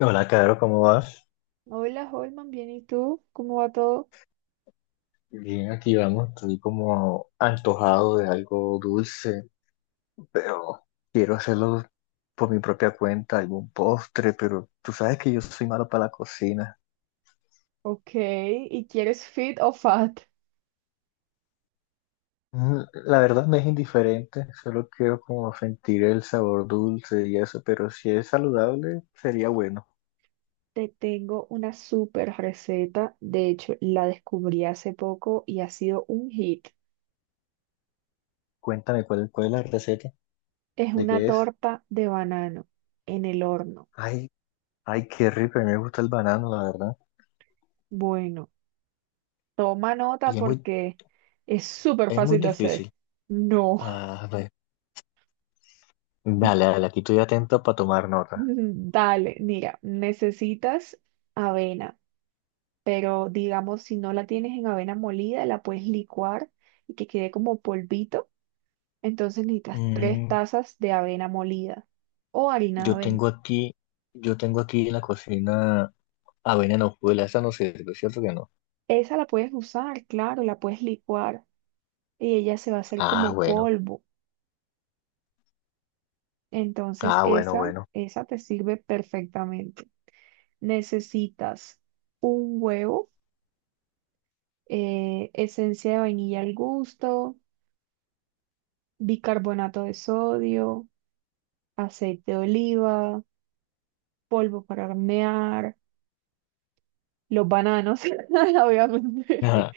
Hola, Caro, ¿cómo vas? Hola, Holman, bien, ¿y tú? ¿Cómo va todo? Bien, aquí vamos. Estoy como antojado de algo dulce, pero quiero hacerlo por mi propia cuenta, algún postre, pero tú sabes que yo soy malo para la cocina. Ok, ¿y quieres fit o fat? La verdad me es indiferente, solo quiero como sentir el sabor dulce y eso, pero si es saludable, sería bueno. Te tengo una super receta, de hecho la descubrí hace poco y ha sido un hit. Cuéntame cuál es la receta, Es de una qué es. torta de banano en el horno. Ay, ay, qué rico, a mí me gusta el banano, la verdad. Bueno, toma nota Y es muy, porque es súper es muy fácil de hacer. difícil. No, Ah, no. Dale, dale, aquí estoy atento para tomar nota. dale, mira, necesitas avena. Pero digamos, si no la tienes en avena molida, la puedes licuar y que quede como polvito. Entonces necesitas tres Mm, tazas de avena molida o harina de yo avena. tengo aquí, yo tengo aquí en la cocina avena en hojuelas, esa no sirve, ¿cierto que no? Esa la puedes usar, claro, la puedes licuar y ella se va a hacer Ah, como bueno, polvo. Entonces ah, bueno, esa, bueno. esa te sirve perfectamente. Necesitas un huevo, esencia de vainilla al gusto, bicarbonato de sodio, aceite de oliva, polvo para hornear, los bananos, obviamente, Ajá,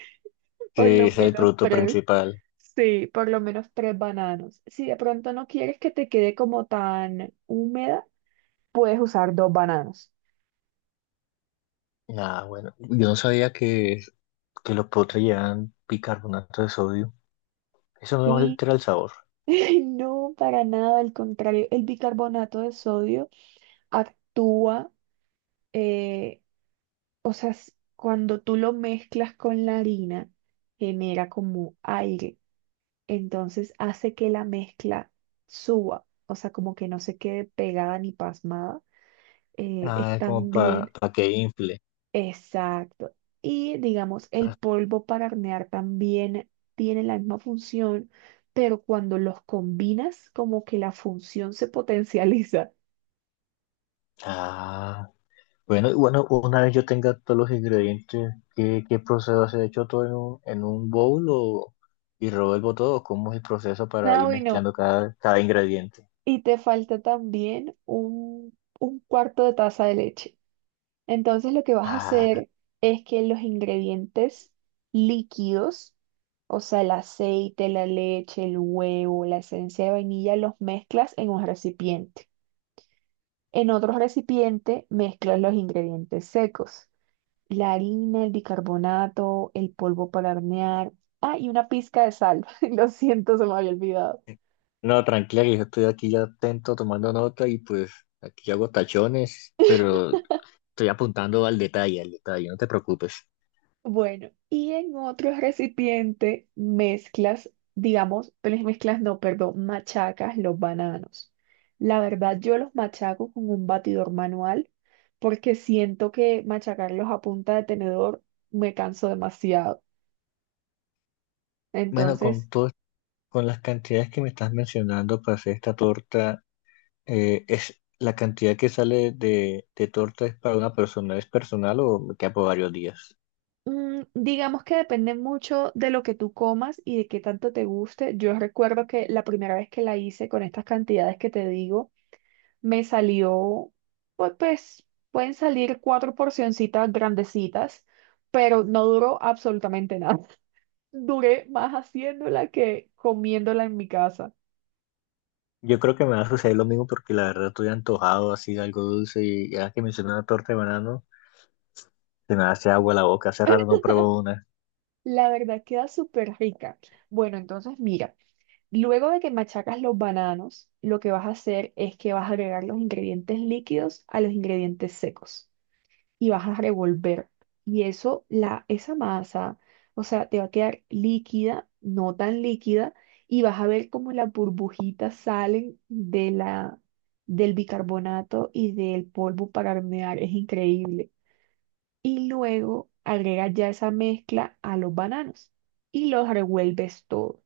por que lo ese es el menos producto tres. principal. Sí, por lo menos tres bananos. Si de pronto no quieres que te quede como tan húmeda, puedes usar dos bananos. Ah, bueno, yo no que los potres llevan bicarbonato de sodio. Eso no Sí, altera el sabor. no, para nada, al contrario, el bicarbonato de sodio actúa, eh, o sea, cuando tú lo mezclas con la harina, genera como aire, entonces hace que la mezcla suba, o sea, como que no se quede pegada ni pasmada, es Ah, como también, para que infle. exacto. Y digamos, el polvo para hornear también tiene la misma función, pero cuando los combinas, como que la función se potencializa. Ah. Bueno, y bueno, una vez yo tenga todos los ingredientes, ¿qué, qué procedo a hacer? ¿Hecho todo en en un bowl o, y revuelvo todo? ¿Cómo es el proceso para Ah, ir bueno, mezclando cada ingrediente? y te falta también un cuarto de taza de leche. Entonces lo que vas a Ah, hacer es que los ingredientes líquidos, o sea, el aceite, la leche, el huevo, la esencia de vainilla, los mezclas en un recipiente. En otro recipiente mezclas los ingredientes secos, la harina, el bicarbonato, el polvo para hornear, ah, y una pizca de sal. Lo siento, se me había olvidado. no, tranquila, que yo estoy aquí ya atento tomando nota y pues aquí hago tachones, pero estoy apuntando al detalle, no te preocupes. Bueno, y en otro recipiente mezclas, digamos, pero mezclas no, perdón, machacas los bananos. La verdad, yo los machaco con un batidor manual porque siento que machacarlos a punta de tenedor me canso demasiado. Bueno, con Entonces, todo, con las cantidades que me estás mencionando para hacer esta torta. Es la cantidad que sale de torta es para una persona, ¿es personal o me queda por varios días? Digamos que depende mucho de lo que tú comas y de qué tanto te guste. Yo recuerdo que la primera vez que la hice con estas cantidades que te digo, me salió, pues pueden salir cuatro porcioncitas grandecitas, pero no duró absolutamente nada. Duré más haciéndola que comiéndola en mi casa. Yo creo que me va a suceder lo mismo porque la verdad estoy antojado así de algo dulce y ahora que mencioné una torta de banano, se me hace agua la boca, hace rato no pruebo una. La verdad queda súper rica. Bueno, entonces mira. Luego de que machacas los bananos, lo que vas a hacer es que vas a agregar los ingredientes líquidos a los ingredientes secos y vas a revolver. Y eso, esa masa, o sea, te va a quedar líquida, no tan líquida, y vas a ver cómo las burbujitas salen del bicarbonato y del polvo para hornear. Es increíble. Y luego agregas ya esa mezcla a los bananos y los revuelves todo.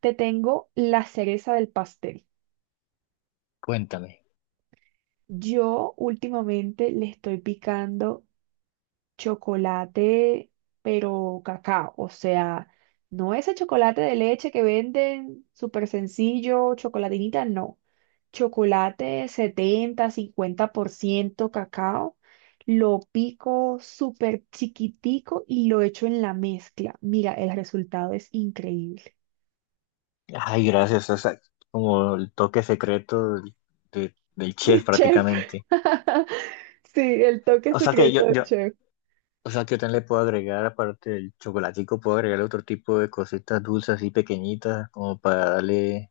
Te tengo la cereza del pastel. Cuéntame. Yo últimamente le estoy picando chocolate, pero cacao, o sea, no ese chocolate de leche que venden súper sencillo, chocolatinita, no. Chocolate 70%, 50% cacao, lo pico súper chiquitico y lo echo en la mezcla. Mira, el resultado es increíble. Ay, gracias, o sea, como el toque secreto del De chef chef. prácticamente. Sí, el toque O sea que secreto yo, de yo, chef. o sea que yo también le puedo agregar, aparte del chocolatico, puedo agregar otro tipo de cositas dulces así pequeñitas como para darle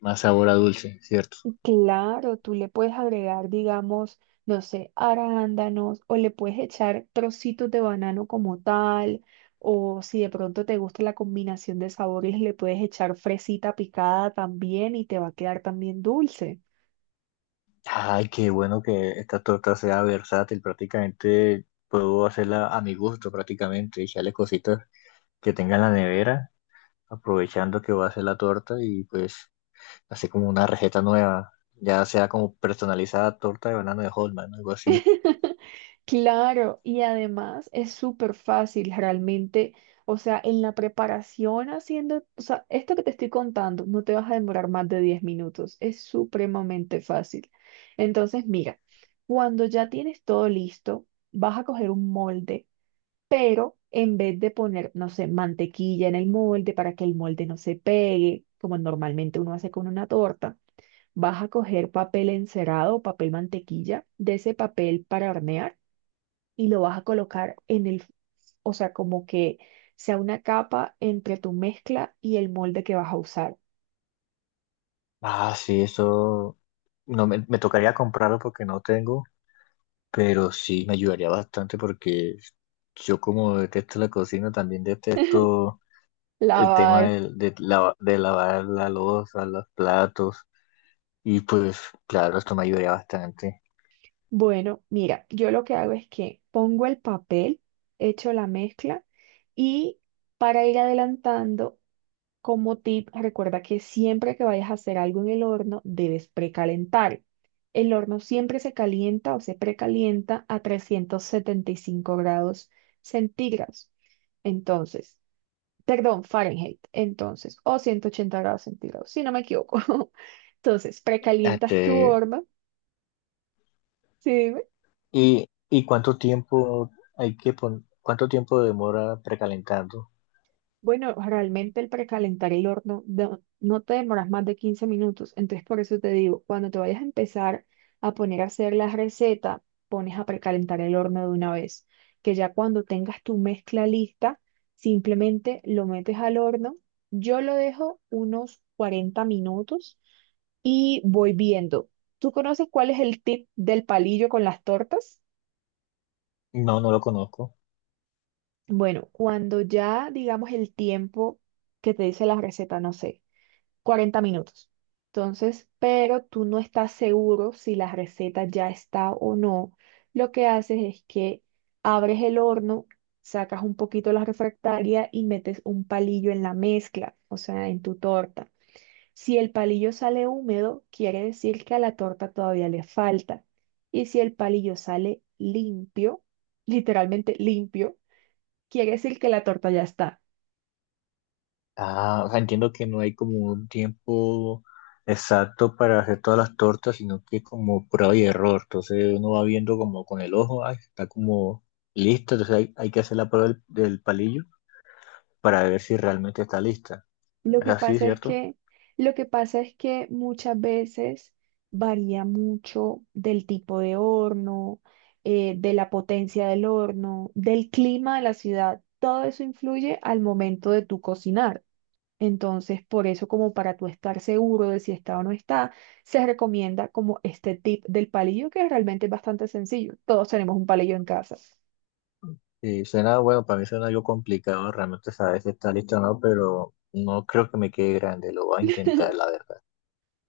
más sabor a dulce, ¿cierto? Claro, tú le puedes agregar, digamos, no sé, arándanos, o le puedes echar trocitos de banano como tal, o si de pronto te gusta la combinación de sabores, le puedes echar fresita picada también y te va a quedar también dulce. Ay, qué bueno que esta torta sea versátil. Prácticamente puedo hacerla a mi gusto, prácticamente. Echarle cositas que tenga en la nevera, aprovechando que voy a hacer la torta y pues hacer como una receta nueva. Ya sea como personalizada torta de banano de Holman, algo así. Claro, y además es súper fácil realmente, o sea, en la preparación haciendo, o sea, esto que te estoy contando, no te vas a demorar más de 10 minutos, es supremamente fácil. Entonces, mira, cuando ya tienes todo listo, vas a coger un molde, pero en vez de poner, no sé, mantequilla en el molde para que el molde no se pegue, como normalmente uno hace con una torta, vas a coger papel encerado o papel mantequilla, de ese papel para hornear, y lo vas a colocar en el, o sea, como que sea una capa entre tu mezcla y el molde que vas a usar. Ah, sí, eso no me tocaría comprarlo porque no tengo, pero sí me ayudaría bastante porque yo como detesto la cocina, también detesto el tema Lavar. De lavar la loza, los platos, y pues claro, esto me ayudaría bastante. Bueno, mira, yo lo que hago es que pongo el papel, echo la mezcla y, para ir adelantando, como tip, recuerda que siempre que vayas a hacer algo en el horno, debes precalentar. El horno siempre se calienta o se precalienta a 375 grados centígrados. Entonces, perdón, Fahrenheit, entonces, o 180 grados centígrados, si no me equivoco. Entonces, precalientas Este, tu horno, ¿sí? y, ¿y cuánto tiempo hay que cuánto tiempo demora precalentando? Bueno, realmente el precalentar el horno no te demoras más de 15 minutos, entonces por eso te digo, cuando te vayas a empezar a poner a hacer la receta, pones a precalentar el horno de una vez, que ya cuando tengas tu mezcla lista, simplemente lo metes al horno. Yo lo dejo unos 40 minutos y voy viendo. ¿Tú conoces cuál es el tip del palillo con las tortas? No, no lo conozco. Bueno, cuando ya digamos el tiempo que te dice la receta, no sé. 40 minutos. Entonces, pero tú no estás seguro si la receta ya está o no. Lo que haces es que abres el horno, sacas un poquito la refractaria y metes un palillo en la mezcla, o sea, en tu torta. Si el palillo sale húmedo, quiere decir que a la torta todavía le falta. Y si el palillo sale limpio, literalmente limpio, quiere decir que la torta ya está. Ah, o sea, entiendo que no hay como un tiempo exacto para hacer todas las tortas, sino que es como prueba y error. Entonces uno va viendo como con el ojo, ay, está como lista, entonces hay que hacer la prueba del palillo para ver si realmente está lista. Lo Es que así, pasa es ¿cierto? que, lo que pasa es que muchas veces varía mucho del tipo de horno, de la potencia del horno, del clima de la ciudad. Todo eso influye al momento de tu cocinar. Entonces, por eso, como para tú estar seguro de si está o no está, se recomienda como este tip del palillo, que realmente es bastante sencillo. Todos tenemos un palillo en casa. Y suena, bueno, para mí suena algo complicado realmente saber si está lista o no, pero no creo que me quede grande, lo voy a intentar, la verdad.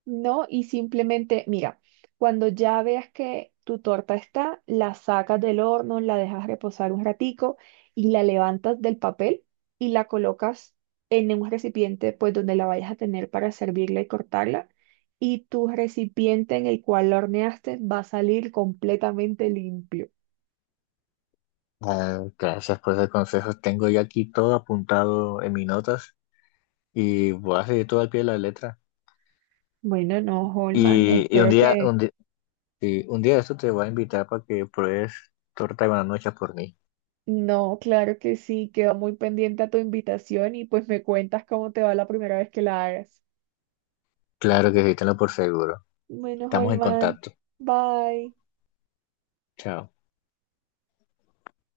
No, y simplemente, mira, cuando ya veas que tu torta está, la sacas del horno, la dejas reposar un ratico y la levantas del papel y la colocas en un recipiente, pues donde la vayas a tener para servirla y cortarla. Y tu recipiente en el cual la horneaste va a salir completamente limpio. Ah, gracias por esos consejos, tengo ya aquí todo apuntado en mis notas y voy a seguir todo al pie de la letra. Bueno, no, Holman, Y un espero día, que... un di- Sí, un día de esto te voy a invitar para que pruebes torta de buenas noches por mí. No, claro que sí, quedo muy pendiente a tu invitación y pues me cuentas cómo te va la primera vez que la hagas. Claro que sí, tenlo por seguro. Bueno, Estamos en Holman, contacto. bye. Chao.